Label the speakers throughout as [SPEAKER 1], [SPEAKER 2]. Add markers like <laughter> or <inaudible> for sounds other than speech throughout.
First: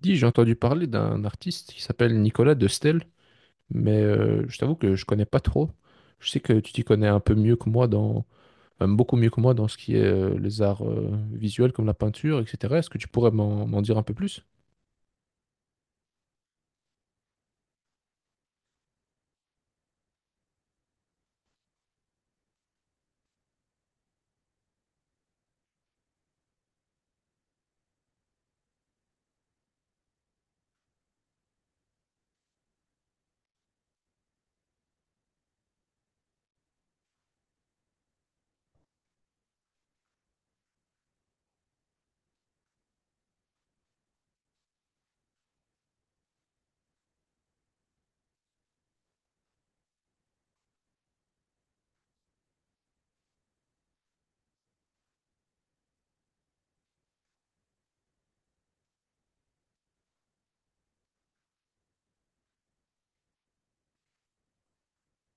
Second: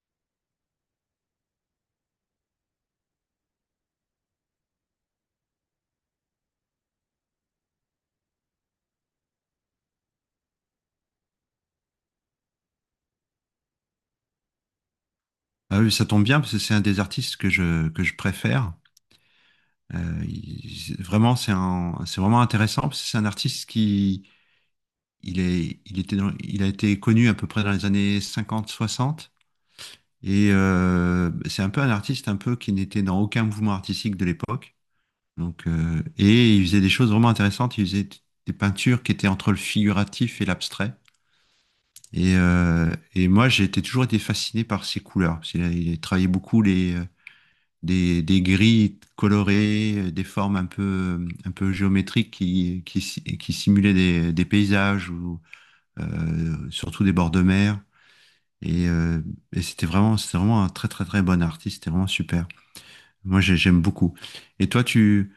[SPEAKER 1] Dis, j'ai entendu parler d'un artiste qui s'appelle Nicolas de Stel, mais je t'avoue que je connais pas trop. Je sais que tu t'y connais un peu mieux que moi dans, même beaucoup mieux que moi dans ce qui est les arts visuels comme la peinture, etc. Est-ce que tu pourrais m'en dire un peu plus?
[SPEAKER 2] Ah oui, ça tombe bien parce que c'est un des artistes que je préfère. Vraiment, c'est vraiment intéressant parce que c'est un artiste qui il était il a été connu à peu près dans les années cinquante soixante et c'est un peu un artiste un peu qui n'était dans aucun mouvement artistique de l'époque. Et il faisait des choses vraiment intéressantes. Il faisait des peintures qui étaient entre le figuratif et l'abstrait. Et moi, toujours été fasciné par ses couleurs, il a travaillé beaucoup les des grilles colorées, des formes un peu géométriques qui, si- qui simulaient des paysages ou surtout des bords de mer. Et, euh, et c'était vraiment un très très très bon artiste, c'était vraiment super. J'aime beaucoup. Et toi tu,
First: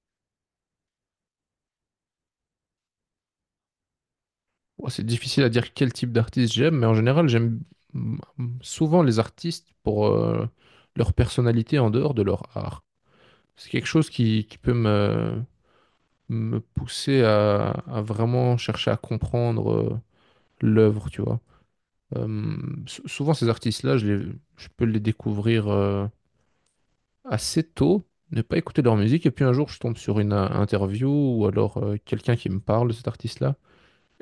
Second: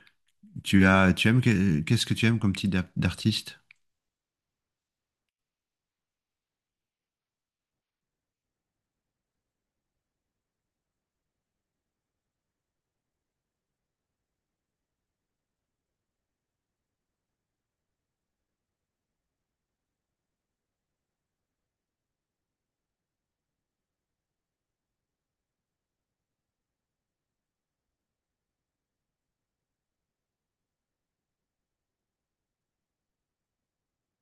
[SPEAKER 2] tu as, tu aimes, qu'est-ce que tu aimes comme type d'artiste?
[SPEAKER 1] Bon, c'est difficile à dire quel type d'artiste j'aime, mais en général, j'aime mm, souvent les artistes pour leur personnalité en dehors de leur art. C'est quelque chose qui peut me, me pousser à vraiment chercher à comprendre l'œuvre, tu vois. Euh, Souvent, ces artistes-là, je peux les découvrir assez tôt, ne pas écouter leur musique, et puis un jour, je tombe sur une interview ou alors quelqu'un qui me parle de cet artiste-là.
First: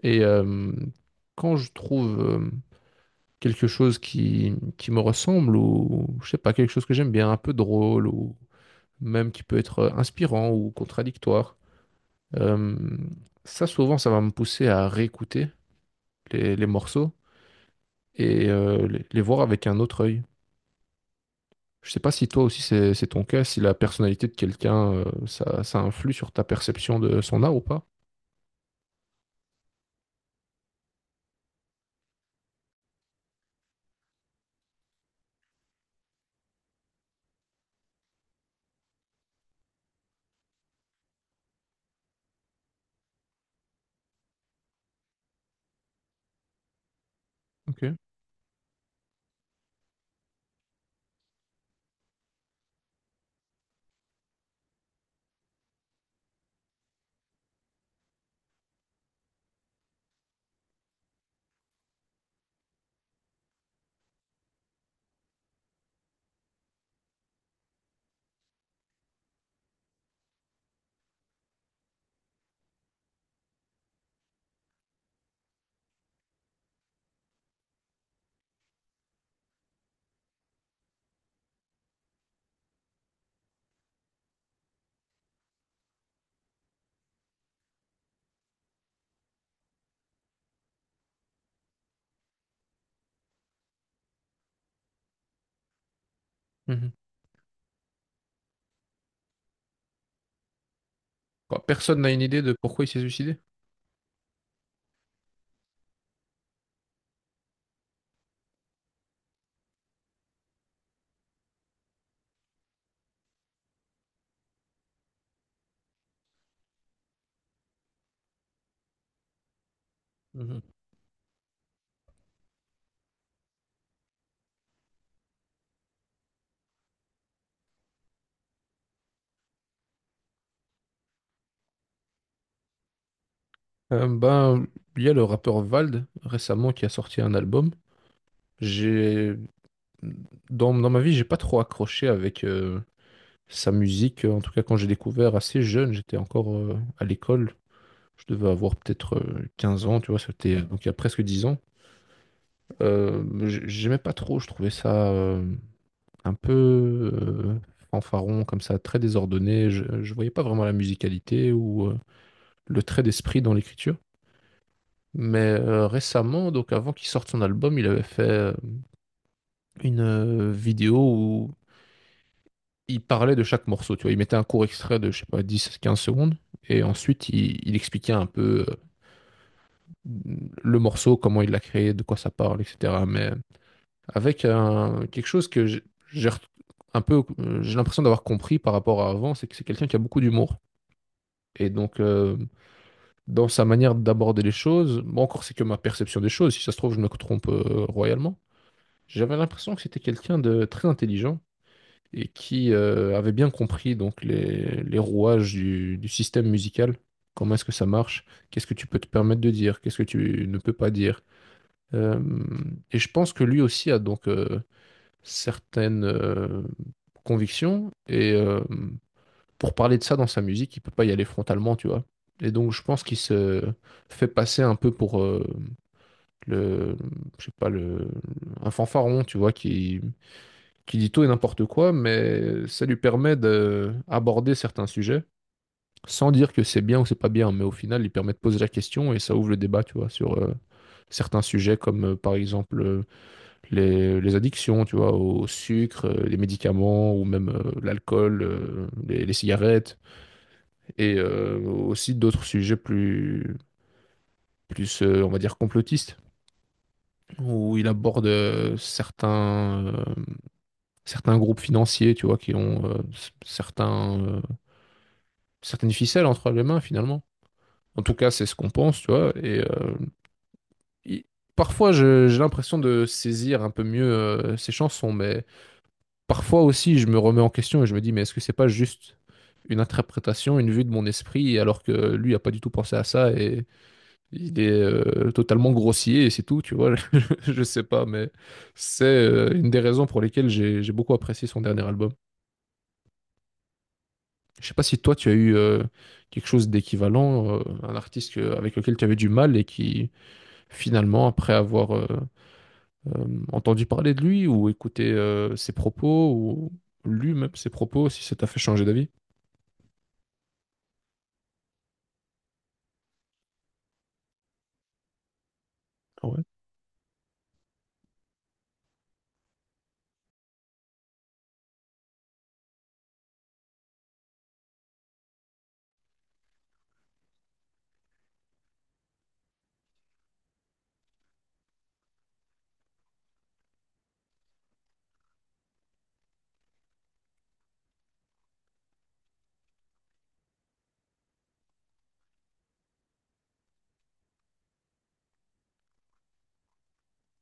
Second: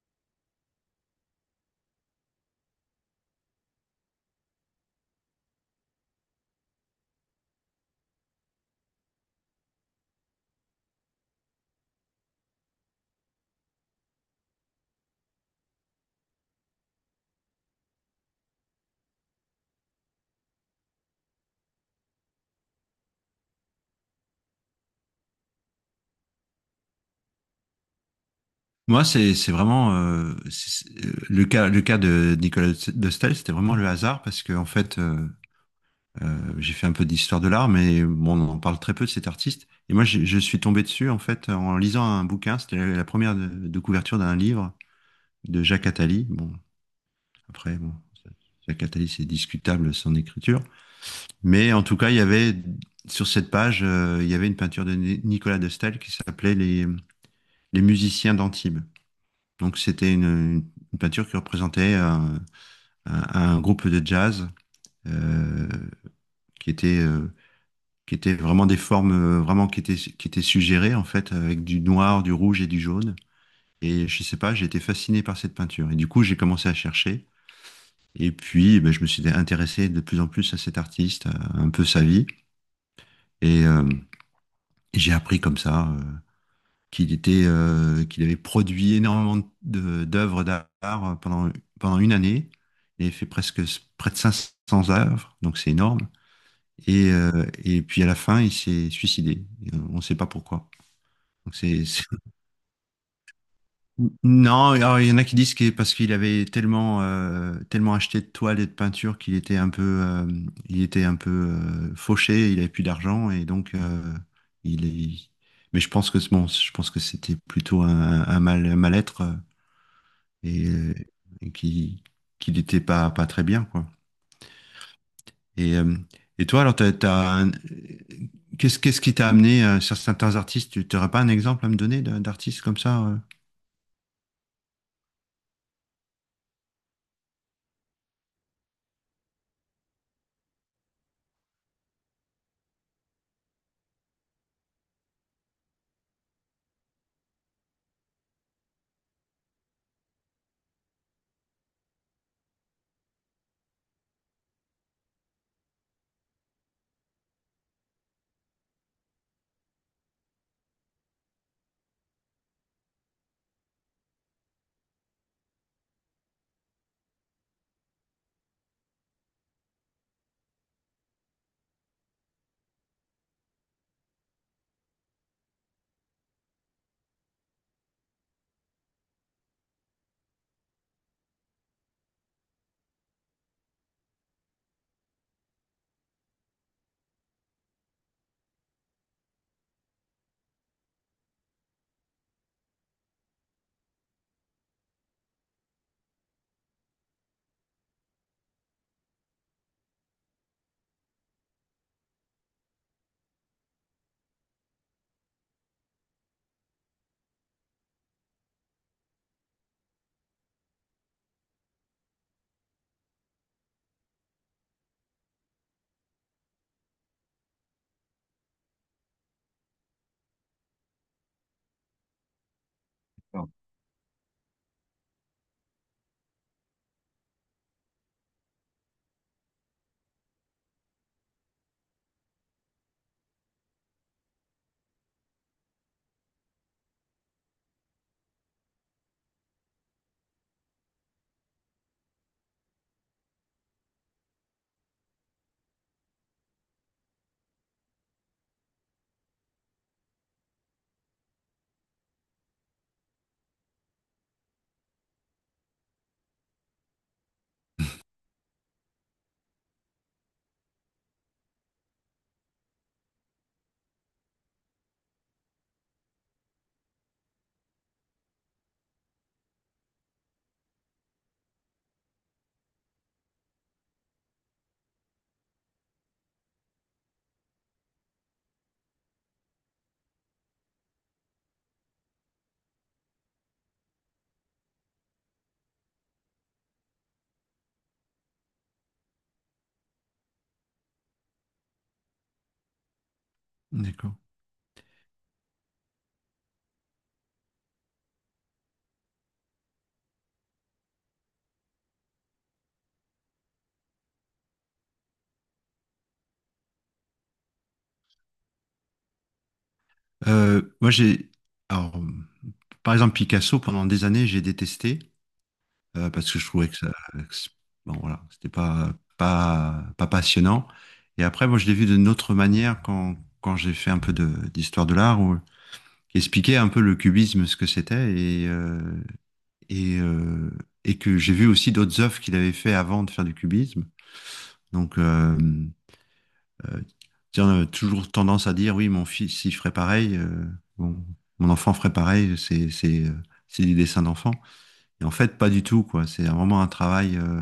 [SPEAKER 1] Et quand je trouve quelque chose qui me ressemble, ou je sais pas, quelque chose que j'aime bien, un peu drôle, ou même qui peut être inspirant ou contradictoire, euh, ça, souvent, ça va me pousser à réécouter les morceaux et les voir avec un autre œil. Je sais pas si toi aussi c'est ton cas, si la personnalité de quelqu'un, ça, ça influe sur ta perception de son art ou pas.
[SPEAKER 2] Moi, c'est vraiment le cas de Nicolas de Staël, c'était vraiment le hasard parce que en fait, j'ai fait un peu d'histoire de l'art, mais bon, on en parle très peu de cet artiste. Et moi, je suis tombé dessus en fait en lisant un bouquin. C'était la première de couverture d'un livre de Jacques Attali. Bon, après, bon,
[SPEAKER 1] Ok.
[SPEAKER 2] Jacques Attali, c'est discutable son écriture, mais en tout cas, il y avait sur cette page, il y avait une peinture de Nicolas de Staël qui s'appelait les musiciens d'Antibes. Donc, c'était une peinture qui représentait un groupe de jazz euh, qui était euh, qui étaient vraiment des formes vraiment qui étaient suggérées en fait avec du noir, du rouge et du jaune. Et je sais pas, j'ai été fasciné par cette peinture. Et du coup, j'ai commencé à chercher. Et puis, ben, je me suis intéressé de plus en plus à cet artiste, à un peu sa vie. Et j'ai appris comme ça qu'il avait produit énormément d'œuvres d'art pendant, pendant une année. Il avait fait presque près de cinq cents œuvres, donc c'est énorme.
[SPEAKER 1] Mhm.
[SPEAKER 2] Et puis à la fin, il s'est suicidé. Et on ne sait pas pourquoi. Donc
[SPEAKER 1] Bah,
[SPEAKER 2] c'est,
[SPEAKER 1] personne
[SPEAKER 2] c'est-
[SPEAKER 1] n'a une idée de pourquoi il s'est suicidé.
[SPEAKER 2] Non, alors, il y en a qui disent que parce qu'il avait tellement, tellement acheté de toiles et de peintures qu'il était un peu, fauché, il avait plus d'argent et donc il est. Mais je pense que bon, je pense que c'était plutôt un mal, un mal-être,
[SPEAKER 1] Mhm.
[SPEAKER 2] et, euh, et qui, qu'il n'était pas, pas très bien quoi. Et, euh, et toi alors t'as qu'est-ce qui t'a amené sur certains artistes? Tu n'aurais pas un exemple à me donner d'artiste comme ça?
[SPEAKER 1] Euh, ben, il y a le rappeur Vald récemment qui a sorti un album. J'ai dans ma vie, j'ai pas trop accroché avec sa musique. En tout cas, quand j'ai découvert assez jeune, j'étais encore à l'école. Je devais avoir peut-être 15 ans, tu vois, c'était donc il y a presque 10 ans. J'aimais pas trop, je trouvais ça. Un peu fanfaron comme ça, très désordonné. Je, ne voyais pas vraiment la musicalité ou le trait d'esprit dans l'écriture. Mais récemment, donc avant qu'il sorte son album, il avait fait une vidéo où il parlait de chaque morceau. Tu vois, il mettait un court extrait de, je sais pas, dix quinze secondes. Et ensuite, il expliquait un peu le morceau, comment il l'a créé, de quoi ça parle, etc. Mais quelque chose que j'ai re- un peu, j'ai l'impression d'avoir compris par rapport à avant, c'est que c'est quelqu'un qui a beaucoup d'humour. Et donc, dans sa manière d'aborder les choses, bon, encore c'est que ma perception des choses, si ça se trouve, je me trompe royalement. J'avais l'impression que c'était quelqu'un de très intelligent et qui avait bien compris donc les rouages du système musical. Comment est-ce que ça marche? Qu'est-ce que tu peux te permettre de dire? Qu'est-ce que tu ne peux pas dire? Euh, et je pense que lui aussi a donc certaines convictions et pour parler de ça dans sa musique, il peut pas y aller frontalement, tu vois. Et donc je pense qu'il se fait passer un peu pour le, je sais pas, le, un fanfaron, tu vois, qui dit tout et n'importe quoi, mais ça lui permet d'aborder certains sujets sans dire que c'est bien ou c'est pas bien, mais au final, il permet de poser la question et ça ouvre le débat, tu vois, sur certains sujets comme par exemple les addictions, tu vois, au sucre, les médicaments ou même l'alcool, les cigarettes, et aussi d'autres sujets plus, plus on va dire, complotistes, où il aborde certains, certains groupes financiers, tu vois, qui ont certains, certaines ficelles entre les mains, finalement. En tout cas, c'est ce qu'on pense, tu vois. Et il- parfois, j'ai l'impression de saisir un peu mieux ces chansons, mais parfois aussi, je me remets en question et je me dis, mais est-ce que c'est pas juste une interprétation, une vue de mon esprit, alors que lui a pas du tout pensé à ça et il est totalement grossier et c'est tout, tu vois. <laughs> Je sais pas, mais c'est une des raisons pour lesquelles j'ai beaucoup apprécié son dernier album.
[SPEAKER 2] D'accord.
[SPEAKER 1] Je sais pas si toi tu as eu quelque chose d'équivalent, avec lequel tu avais du mal et qui finalement, après avoir euh, entendu parler de lui ou écouté ses propos ou lu même ses propos, si ça t'a fait changer d'avis.
[SPEAKER 2] Moi, j'ai. Alors, par exemple, Picasso, pendant des années, j'ai détesté parce que
[SPEAKER 1] Ah.
[SPEAKER 2] je trouvais que ça, bon, voilà, c'était pas passionnant. Et après, moi, je l'ai vu d'une autre manière quand j'ai fait un peu d'histoire de l'art, qui expliquait un peu le cubisme, ce que c'était, et, euh, et que j'ai vu aussi d'autres œuvres qu'il avait fait avant de faire du cubisme. Donc, euh, euh, Tiens, toujours tendance à dire, oui, mon fils, il ferait pareil, bon, mon enfant ferait pareil, c'est du dessin d'enfant. Et en fait, pas du tout, quoi. C'est vraiment un travail euh,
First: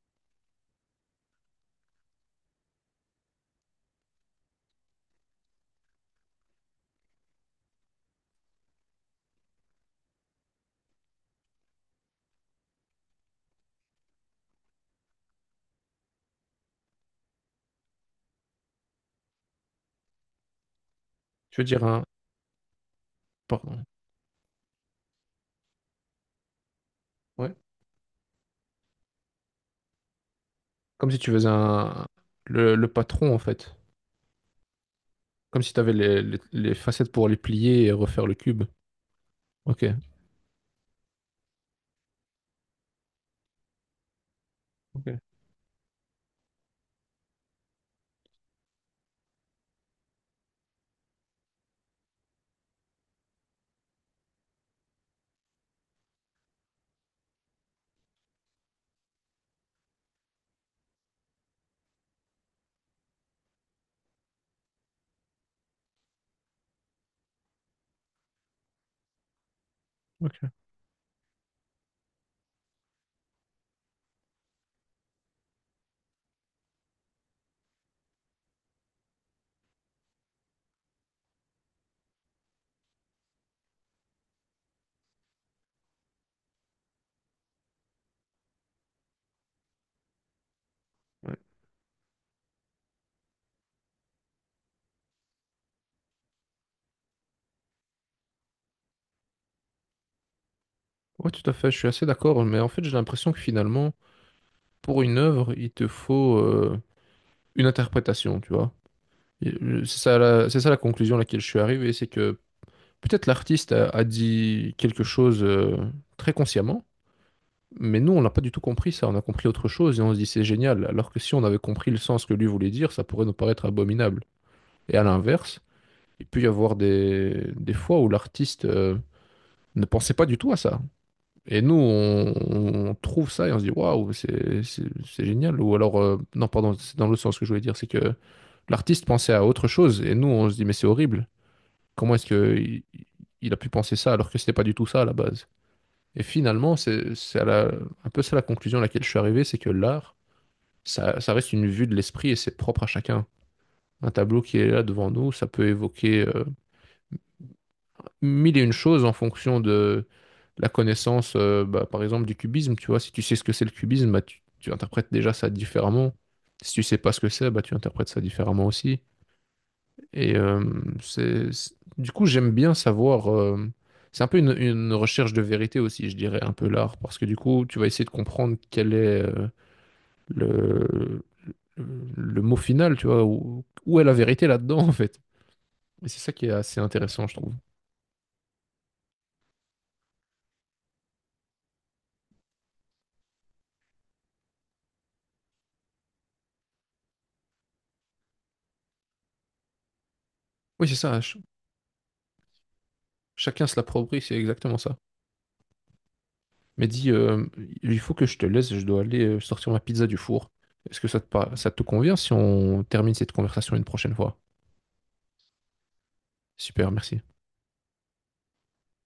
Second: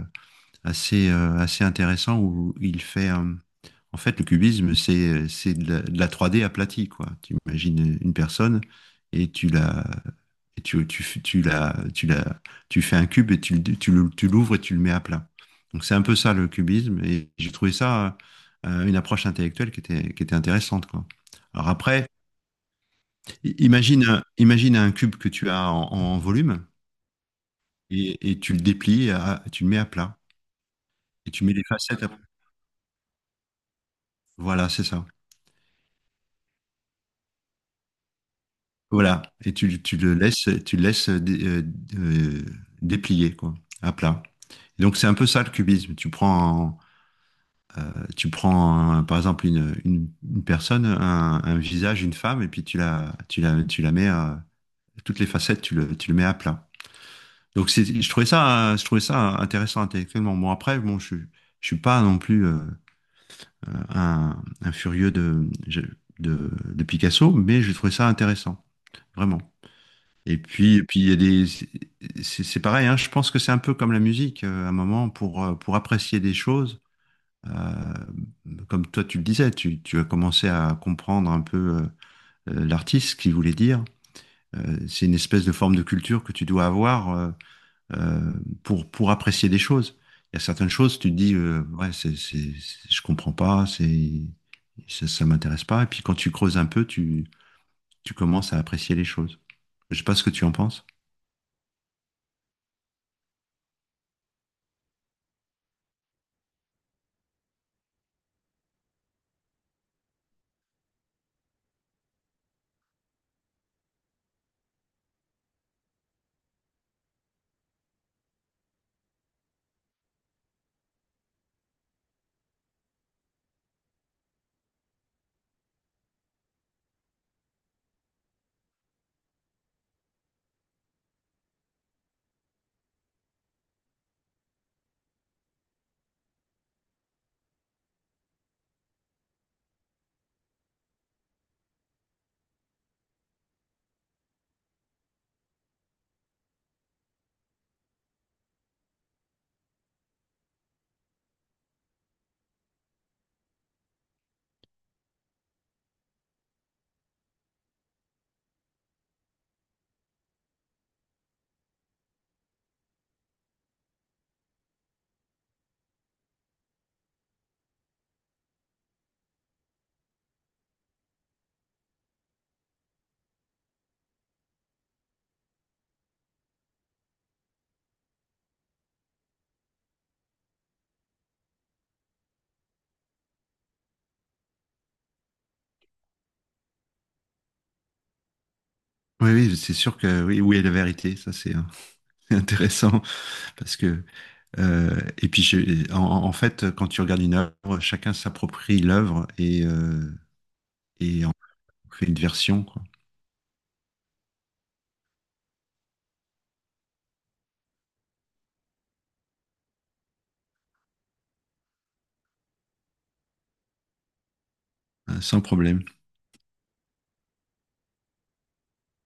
[SPEAKER 2] assez, euh, assez intéressant où il fait, en fait, le cubisme, c'est de de la 3D aplatie, quoi. Tu imagines une personne et tu la, et tu, f- tu, la, tu, la, tu fais un cube et tu l'ouvres et tu le mets à plat. Donc c'est un peu ça le cubisme et j'ai trouvé ça une approche intellectuelle qui était intéressante, quoi.
[SPEAKER 1] Tu veux
[SPEAKER 2] Alors
[SPEAKER 1] dire un...
[SPEAKER 2] après,
[SPEAKER 1] Pardon.
[SPEAKER 2] imagine un cube que tu as en, en volume
[SPEAKER 1] Ouais.
[SPEAKER 2] et tu le déplies, tu le mets à plat
[SPEAKER 1] Comme si tu
[SPEAKER 2] et tu
[SPEAKER 1] faisais
[SPEAKER 2] mets les facettes
[SPEAKER 1] un...
[SPEAKER 2] à plat.
[SPEAKER 1] Le patron, en fait.
[SPEAKER 2] Voilà, c'est ça.
[SPEAKER 1] Comme si tu avais les, les facettes pour les plier et refaire le cube.
[SPEAKER 2] Voilà. Et
[SPEAKER 1] Ok.
[SPEAKER 2] tu le laisses euh, déplier, quoi, à plat. Donc c'est
[SPEAKER 1] Ok.
[SPEAKER 2] un peu ça le cubisme. Tu prends, tu prends, par exemple, une personne, un visage, une femme, et puis tu la mets, toutes les facettes, tu le mets à plat. Donc, c'est, je trouvais ça intéressant intellectuellement. Bon, après, bon, je suis pas non plus un, un furieux de Picasso, mais je trouvais ça intéressant, vraiment.
[SPEAKER 1] Ok.
[SPEAKER 2] Et puis il y a des, c'est pareil, hein, je pense que c'est un peu comme la musique, à un moment, pour apprécier des choses. Euh, Comme toi, tu le disais, tu as commencé à comprendre un peu l'artiste, ce qu'il voulait dire. C'est une espèce de forme de culture que tu dois avoir, euh, pour apprécier des choses. Il y a certaines choses, tu te dis,
[SPEAKER 1] Ouais.
[SPEAKER 2] ouais, je comprends pas, ça, ça m'intéresse pas. Et puis quand tu creuses un peu, tu commences à apprécier les choses. Je sais pas ce que tu en penses.
[SPEAKER 1] Ouais, tout à fait. Je suis assez d'accord. Mais en fait, j'ai l'impression que finalement, pour une œuvre, il te faut une interprétation, tu vois. Et, c'est ça la, c'est ça la conclusion à laquelle je suis arrivé. C'est que peut-être l'artiste a, a dit quelque chose très consciemment, mais nous, on n'a pas du tout compris ça. On a compris autre chose et on se dit c'est génial. Alors que si on avait compris le sens que lui voulait dire, ça pourrait nous paraître abominable. Et à l'inverse, il peut y avoir des fois où l'artiste ne pensait pas du tout à ça. Et nous, on trouve ça et on se dit waouh, c'est génial. Ou alors, non, pardon, c'est dans l'autre sens que je voulais dire, c'est que l'artiste pensait à autre chose et nous, on se dit mais c'est horrible. Comment est-ce que il a pu penser ça alors que c'était pas du tout ça à la base? Et finalement, un peu ça la conclusion à laquelle je suis arrivé, c'est que l'art, ça reste une vue de l'esprit et c'est propre à chacun. Un tableau qui est là devant nous, ça peut évoquer mille et une choses en fonction de la connaissance, bah, par exemple, du cubisme. Tu vois, si tu sais ce que c'est le cubisme, bah, tu interprètes déjà ça différemment. Si tu sais pas ce que c'est, bah, tu interprètes ça différemment aussi. Et du coup, j'aime bien savoir. C'est un peu une recherche de vérité aussi, je dirais, un peu l'art, parce que du coup, tu vas essayer de comprendre quel est, le, le le mot final, tu vois, où, où est la vérité là-dedans, en fait. Et c'est ça qui est assez intéressant, je trouve.
[SPEAKER 2] Oui, oui, c'est sûr que oui, où est la vérité? Ça, c'est <laughs> intéressant parce que en fait, quand tu regardes une œuvre, chacun s'approprie l'œuvre
[SPEAKER 1] Oui, c'est ça,
[SPEAKER 2] et en fait une version, quoi,
[SPEAKER 1] chacun se l'approprie, c'est exactement ça. Mais dis, il faut que je te laisse, je dois aller sortir ma pizza du four. Est-ce que ça te, ça te convient si on termine cette conversation une prochaine fois?
[SPEAKER 2] hein, sans problème.
[SPEAKER 1] Super, merci.